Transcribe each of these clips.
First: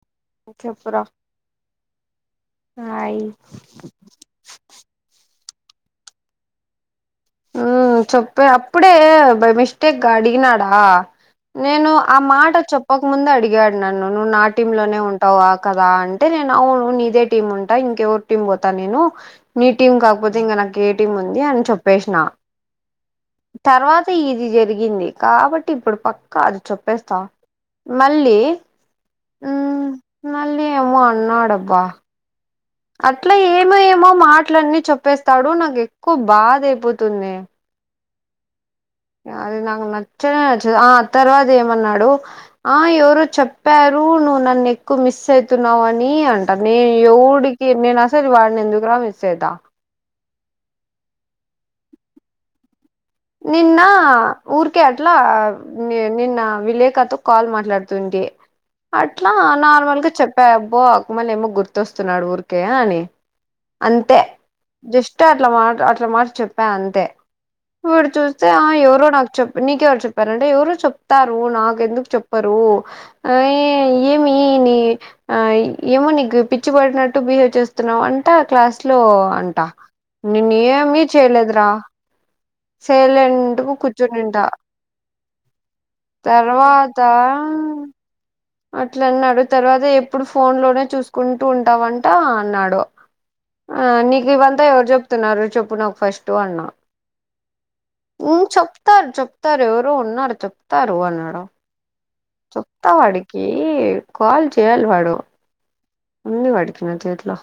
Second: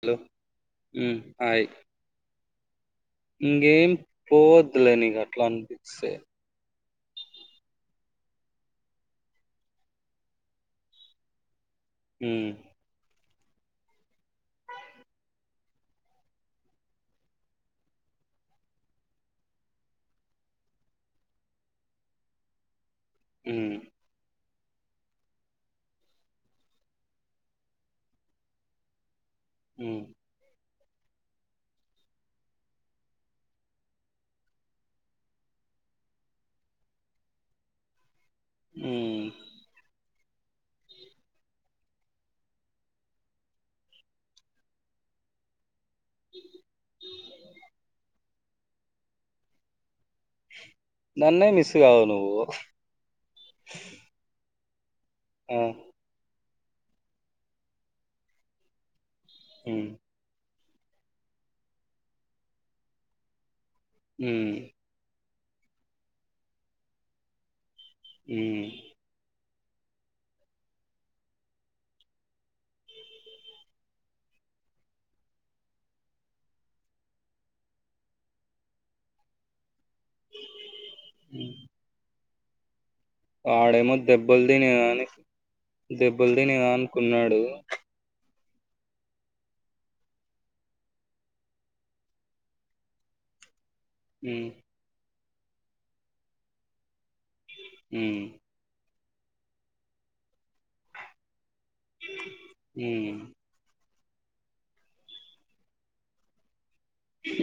hello చెప్పురా hi hi ఇకేం పోవదులేనిక అట్లా అనిపిస్తే మ్మ్ చెప్పే అప్పుడే బై మిస్టేక్గా అడిగినాడా నేను ఆ హ్మ్ మాట చెప్పక ముందు అడిగి అడిగాడు నన్ను నువ్వు నా టీమ్ లోనే ఉంటావా కదా అంటే నేను అవును నీదే టీం ఉంటా ఇంకెవ టీం పోతా నేను నీ టీమ్ కాకపోతే ఇంకా నాకు ఏ టీం ఉంది అని చెప్ పేసిన హ్మ్ తర్వాత ఇది జరిగి జగింది కాబట్టి ఇప్పుడు పక్కా అది చొప్పేస్తా మళ్ళీ హ్మ్ అమో అన్నాడబ్బా అట్లా ఏమో ఏమో మాటలన్నీ చెప్పేస్తాడు నాకు ఎక్కువ బాధ అయిపోతుంది హ్మ్ అది నాక నా నే నచ్చదు ఆ ఆ తర్వాత ఏమన్నాడు ఆ ఎవరు చెప్పారు నువ్వు నన్ను ఎక్కువ మిస్ మిస్ అయితునావు అని నీ అంట నేను ఎవుడికి నేను అసలు వాడిని ఎందుకురా మిస్ అయితా నన్నే మిస్గావు నువ్వు నిన్న ఊర్కే ఆట్లా ఆ నిన్న విలేకతో కాల్ మాట్లాడుతుండే అట్లా హ్మ్ నార్మల్ గా చెప్పా బ్ బో ఆకుమళ ఏమో గుర్తొస్తున్నాడు ఊరికే అని అంతే హ్మ్ జస్ట్ టే అట్లా మా అట్ల మాట చెప్పా అంతే విడు చూస్తే హ్మ్ ఎవరో నాకు చెప్తే నీకెవరు చెప్పారంటే ఎవరు చెప్తారు నాకు ఎందుకు చెప్పరు యే ఏమి నీ ఆ ఏమో నీకు పిచ్చి పడినట్టు బిహేవ్ చేస్తున్నావు అంటా క్లాస్ లో ఓ అంటా నిన్న ఏమి చేయలేదురా సైలెంట్ గా ఆడేమో కూర్చునింట దెబ్బలుదిని అనికి దెబ్బల్దినిద అనుకున్నాడు అట్ల అన్నాడు తర్వాత ఎప్పుడు ఫోన్ లోనే చూసుకుంటూ ఉంటావంట అన్నాడు ఆ నీకు హ్మ్ ఇవంతా ఎవరు చెప్తున్నారు చెప్పు నాకు ఫస్ట్ అన్నా హ్మ్ చెప్తారు చెప్తారు ఎవరో ఉన్నారు చెప్తారు అన్నాడు చత్త హ్మ్ వాడికి కాల్ చేయాలి వాడు అన్ని వాడికి ట్లో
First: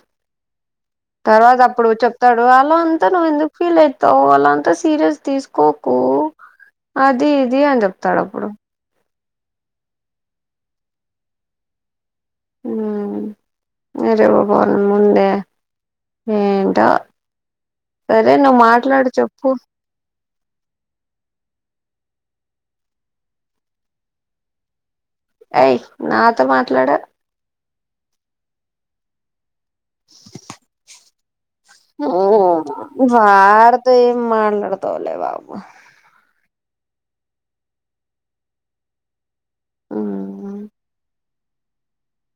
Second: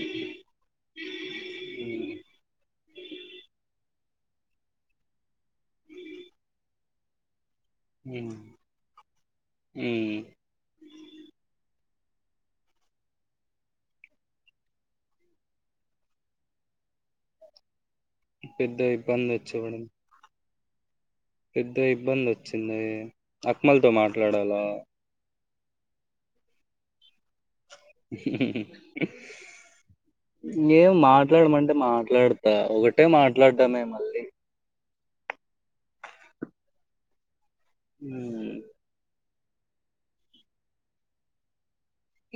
తర్వాత అప్పుడు చెప్తాడు వాలో అంతా నువ్వు ఎందుకు ఫీల్ అయి తవు అలంతా సీరియస్ తీసుకోకు అది ఇది అని చెప్తాడు అప్పుడు ఈ హ్మ్ రేవ పోల ముందే ఏంట సరే నువ్వు పెద్ద మాట్లాడు ఇబ్బంది చెప్పు వచ్చేవడం పెద్ద ఇబ్బంది వచ్చింది అక్మల్తో మాట్లాడాలా ఎయ నాతో మాట్లాడు ఎం మా మాట్లాడమంటే మాట్లాడతా ఒకటే మాట్లాడమే మళ్ళీ తోలేబాబు ఊ ఆ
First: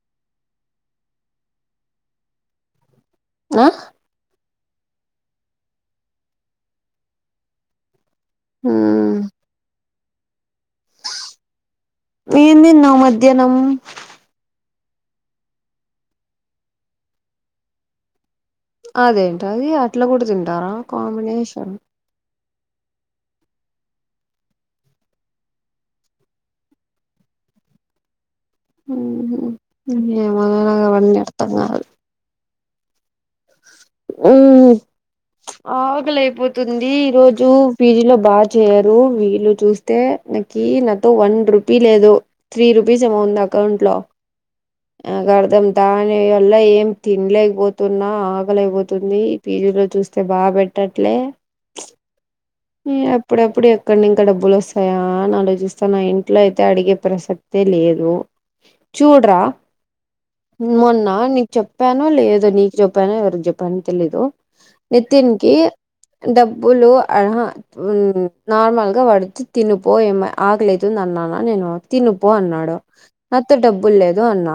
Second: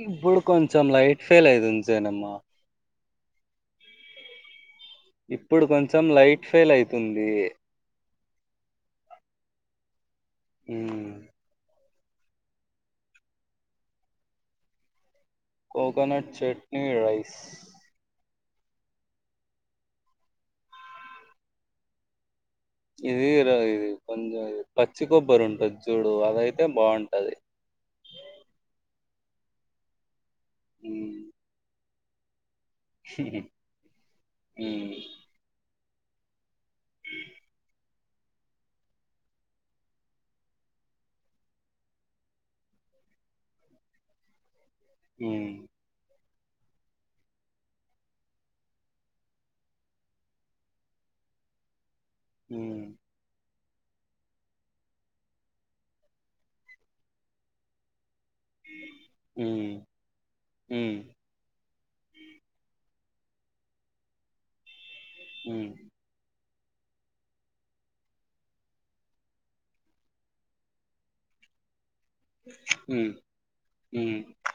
ఇప్పుడు కొంచెం లైట్ ఫెయిల్ [unintelligible] ఆ ఇప్పుడు కొంచెం లైట్ ఫెయిల్ అయితుంది ఊ ఉ ఏమి తిన్నావ్ మధ్యాహ్నం కోకోనట్ చట్నీ రైస్ అదేంటి అది అట్లా కూడా తింటారా కాంబినేషన్ ఇది ఇది కొంచం పచ్చి కొబ్బరి ఉంటది చూడు అది అయితే బాగుంటది ఏమో అండి నాకు అవన్నీ అర్థం కాదు ఉ ఆకలియిపోతుంది ఈ రోజు పీజీ లో బాగా చేయరు వీళ్ళు చూస్తే కి నాతో వన్ రూపీ లేదు త్రీ రూపీస్ ఏమో ఉంది అకౌంట్లో ఆ హ్మ్ గర్దం తానే ఇగ ల్ల ఏం తినలేకపోతున్నా అకలైపోతుంది పీజీ లో చూస్త స్తే బాగా పెట్టట్లే హ్మ్ ఏప్పుడప్పుడు కొన్ని ఇంకా డబ్బులు వస్తాయా అని ఆలోచిస్తాన్న ఇంట్లో అయితే అడిగే ప్రసక్తే లేదు చూడరా హ్మ్ హ్మ్ మొన్న నీకు చెప్పానా లేదో నీకు చెప్పు చెప్పానో ఎవరు చెప్పానో తెలిదు నితిన్ కి హ్మ్ డబ్ బులు ఆహా ఉ నార్మల్గా వాడు వచ్చి తినుపో ఏమ ఆకలి అయితుంది అన్నాన నేను తినుపో అన్నాడు హ్మ్ నాతో డబ్బులు లేదు హ్మ్ అన్నా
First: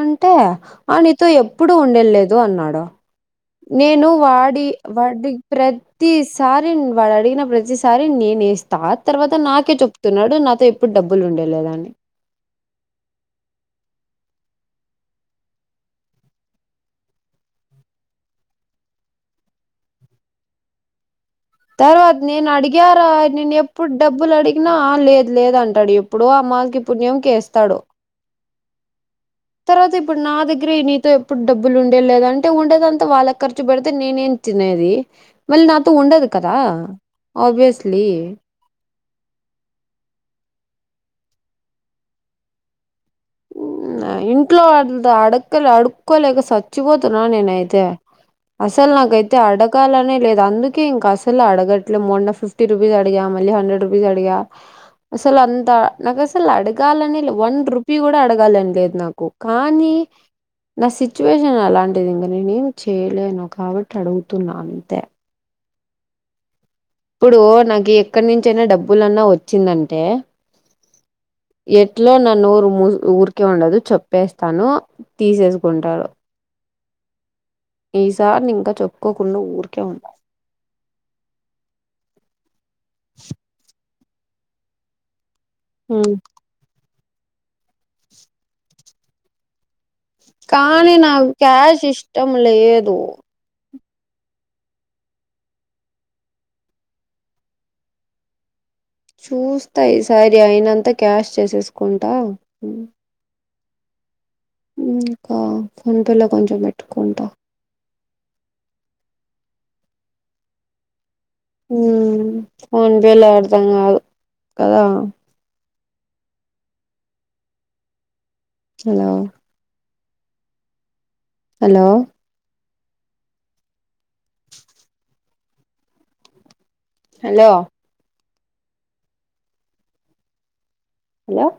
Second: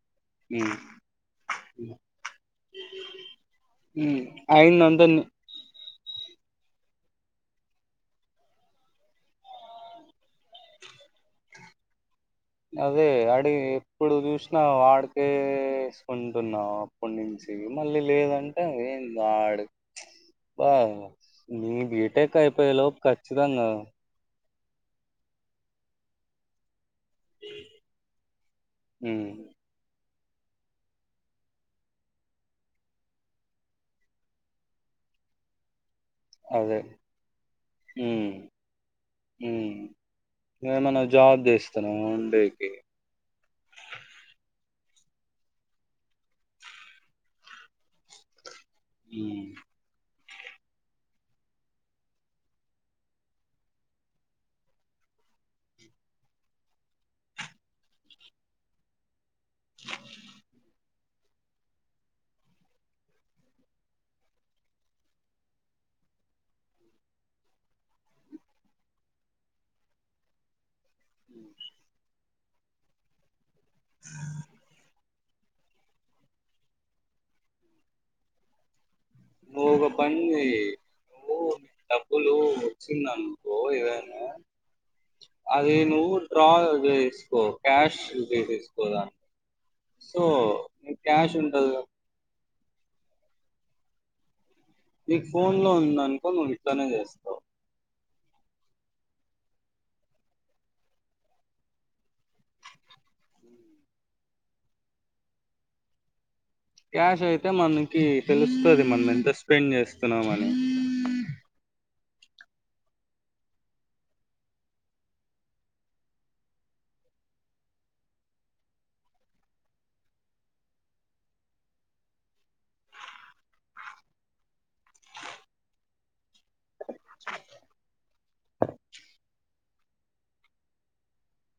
అంటే హ్మ్ ఆ నీతో ఎప్పుడు ఉండేలేదు అన్నాడు నేను హ్మ్ వాడు డి అయిందంతా ని వాడి ప్రతి ప్రతిసారి వాడు అడిగిన ప్రతిసారి నేనే వేస్తా తర్వాత నాకే చెప్తున్నాడు నాతో ఎప్పుడు డబ్బులు ఉండే లేదా అనీ అదే అడి ఎప్పుడు చూసినా వాడికేేసుకుంటున్నాం అప్పటి నుంచి తిని మళ్ళీ లేదంటే ఏంది ఆడు బా తర్వాత నేను అడిగారా నేను ఖచ్చితంగా ఎప్పుడు డబ్బులు అడిగి నా లేదు లేదు అంటాడు ఎప్పుడో అమాస్యకి పుణ్యంకి ఏస్తాడు హ్మ్ తర్వాత ఇప్పుడు నా దగ్గరే నీతో ఎప్పుడు డబ్బులు ఉండే లేద అంటే ఉండేదంతా వాళ్ళకి ఖర్చు పెడితే నేనేం తినేది మళ్ళీ నాతో ఉండదు కదా అదే ఆబయస్లీ ఊ నువ్వు ఏమన్నా జాబ్ చేస్తున్నావా అండి ఉ ఏ ఇంట్లో అంత అడుక్కో అడుక్కోలేక సచ్చిపోతున్నాను నేనైతే అసలు నాకైతే ఉమ్ అడగాలనే లేదు అందుకే ఇంకా అసలు అడగట్లే మొన్న ఫిఫ్టీ రుపీస్ అడిగా మళ్ళీ హండ్రెడ్ రూపీస్ అడిగా అసలు అంతా నాకు అసలు అడగాలనే వన్ రుపీ పి కూడా అడగాలని లేదు నాకు కానీ నా సి సిచ్యువేషన్ అలాంటిది ఇంకా నేనేం చేయలేను కాబట్టి అడుగుతున్నా అంతే ఇప్పుడు నాకు ఎక్కడి నుంచి అయినా డబ్బులున్నా వచ్చిందంటే ఎట్లో న నోరు ఊరికే ఉండదు చెప్పేస్తాను తీసేసుకుంటాడు ఈ సార్నింక చొప్ నువ్ ఒక పని చెయ్ నువ్వు డబ్బులు వచ్చిందనుకో ఇదే అది నువ్వు డ్రా చేసుకో క్యాష్ చేససుకోదాన్ని కానీ నాకు క్యాష్ ఇష్టం లేదు నీకు ఫోన్ లో ఉంది అనుకో నువ్వు ఇట్లనే చేస్తావు చూస్త ఈసారి అయినంత క్యాష్ చేసేసుకుంటా ఇంకా ఫోన్పేలో కొంచెం పెట్టుకుంట క్యాష్ అయితే మనకి తెలుస్తది మనం ఎంత స్పెండ్ చేస్తున్నామ అని ఫోన్పేల అర్థం కాదు కదా హలో హలో హలో హలో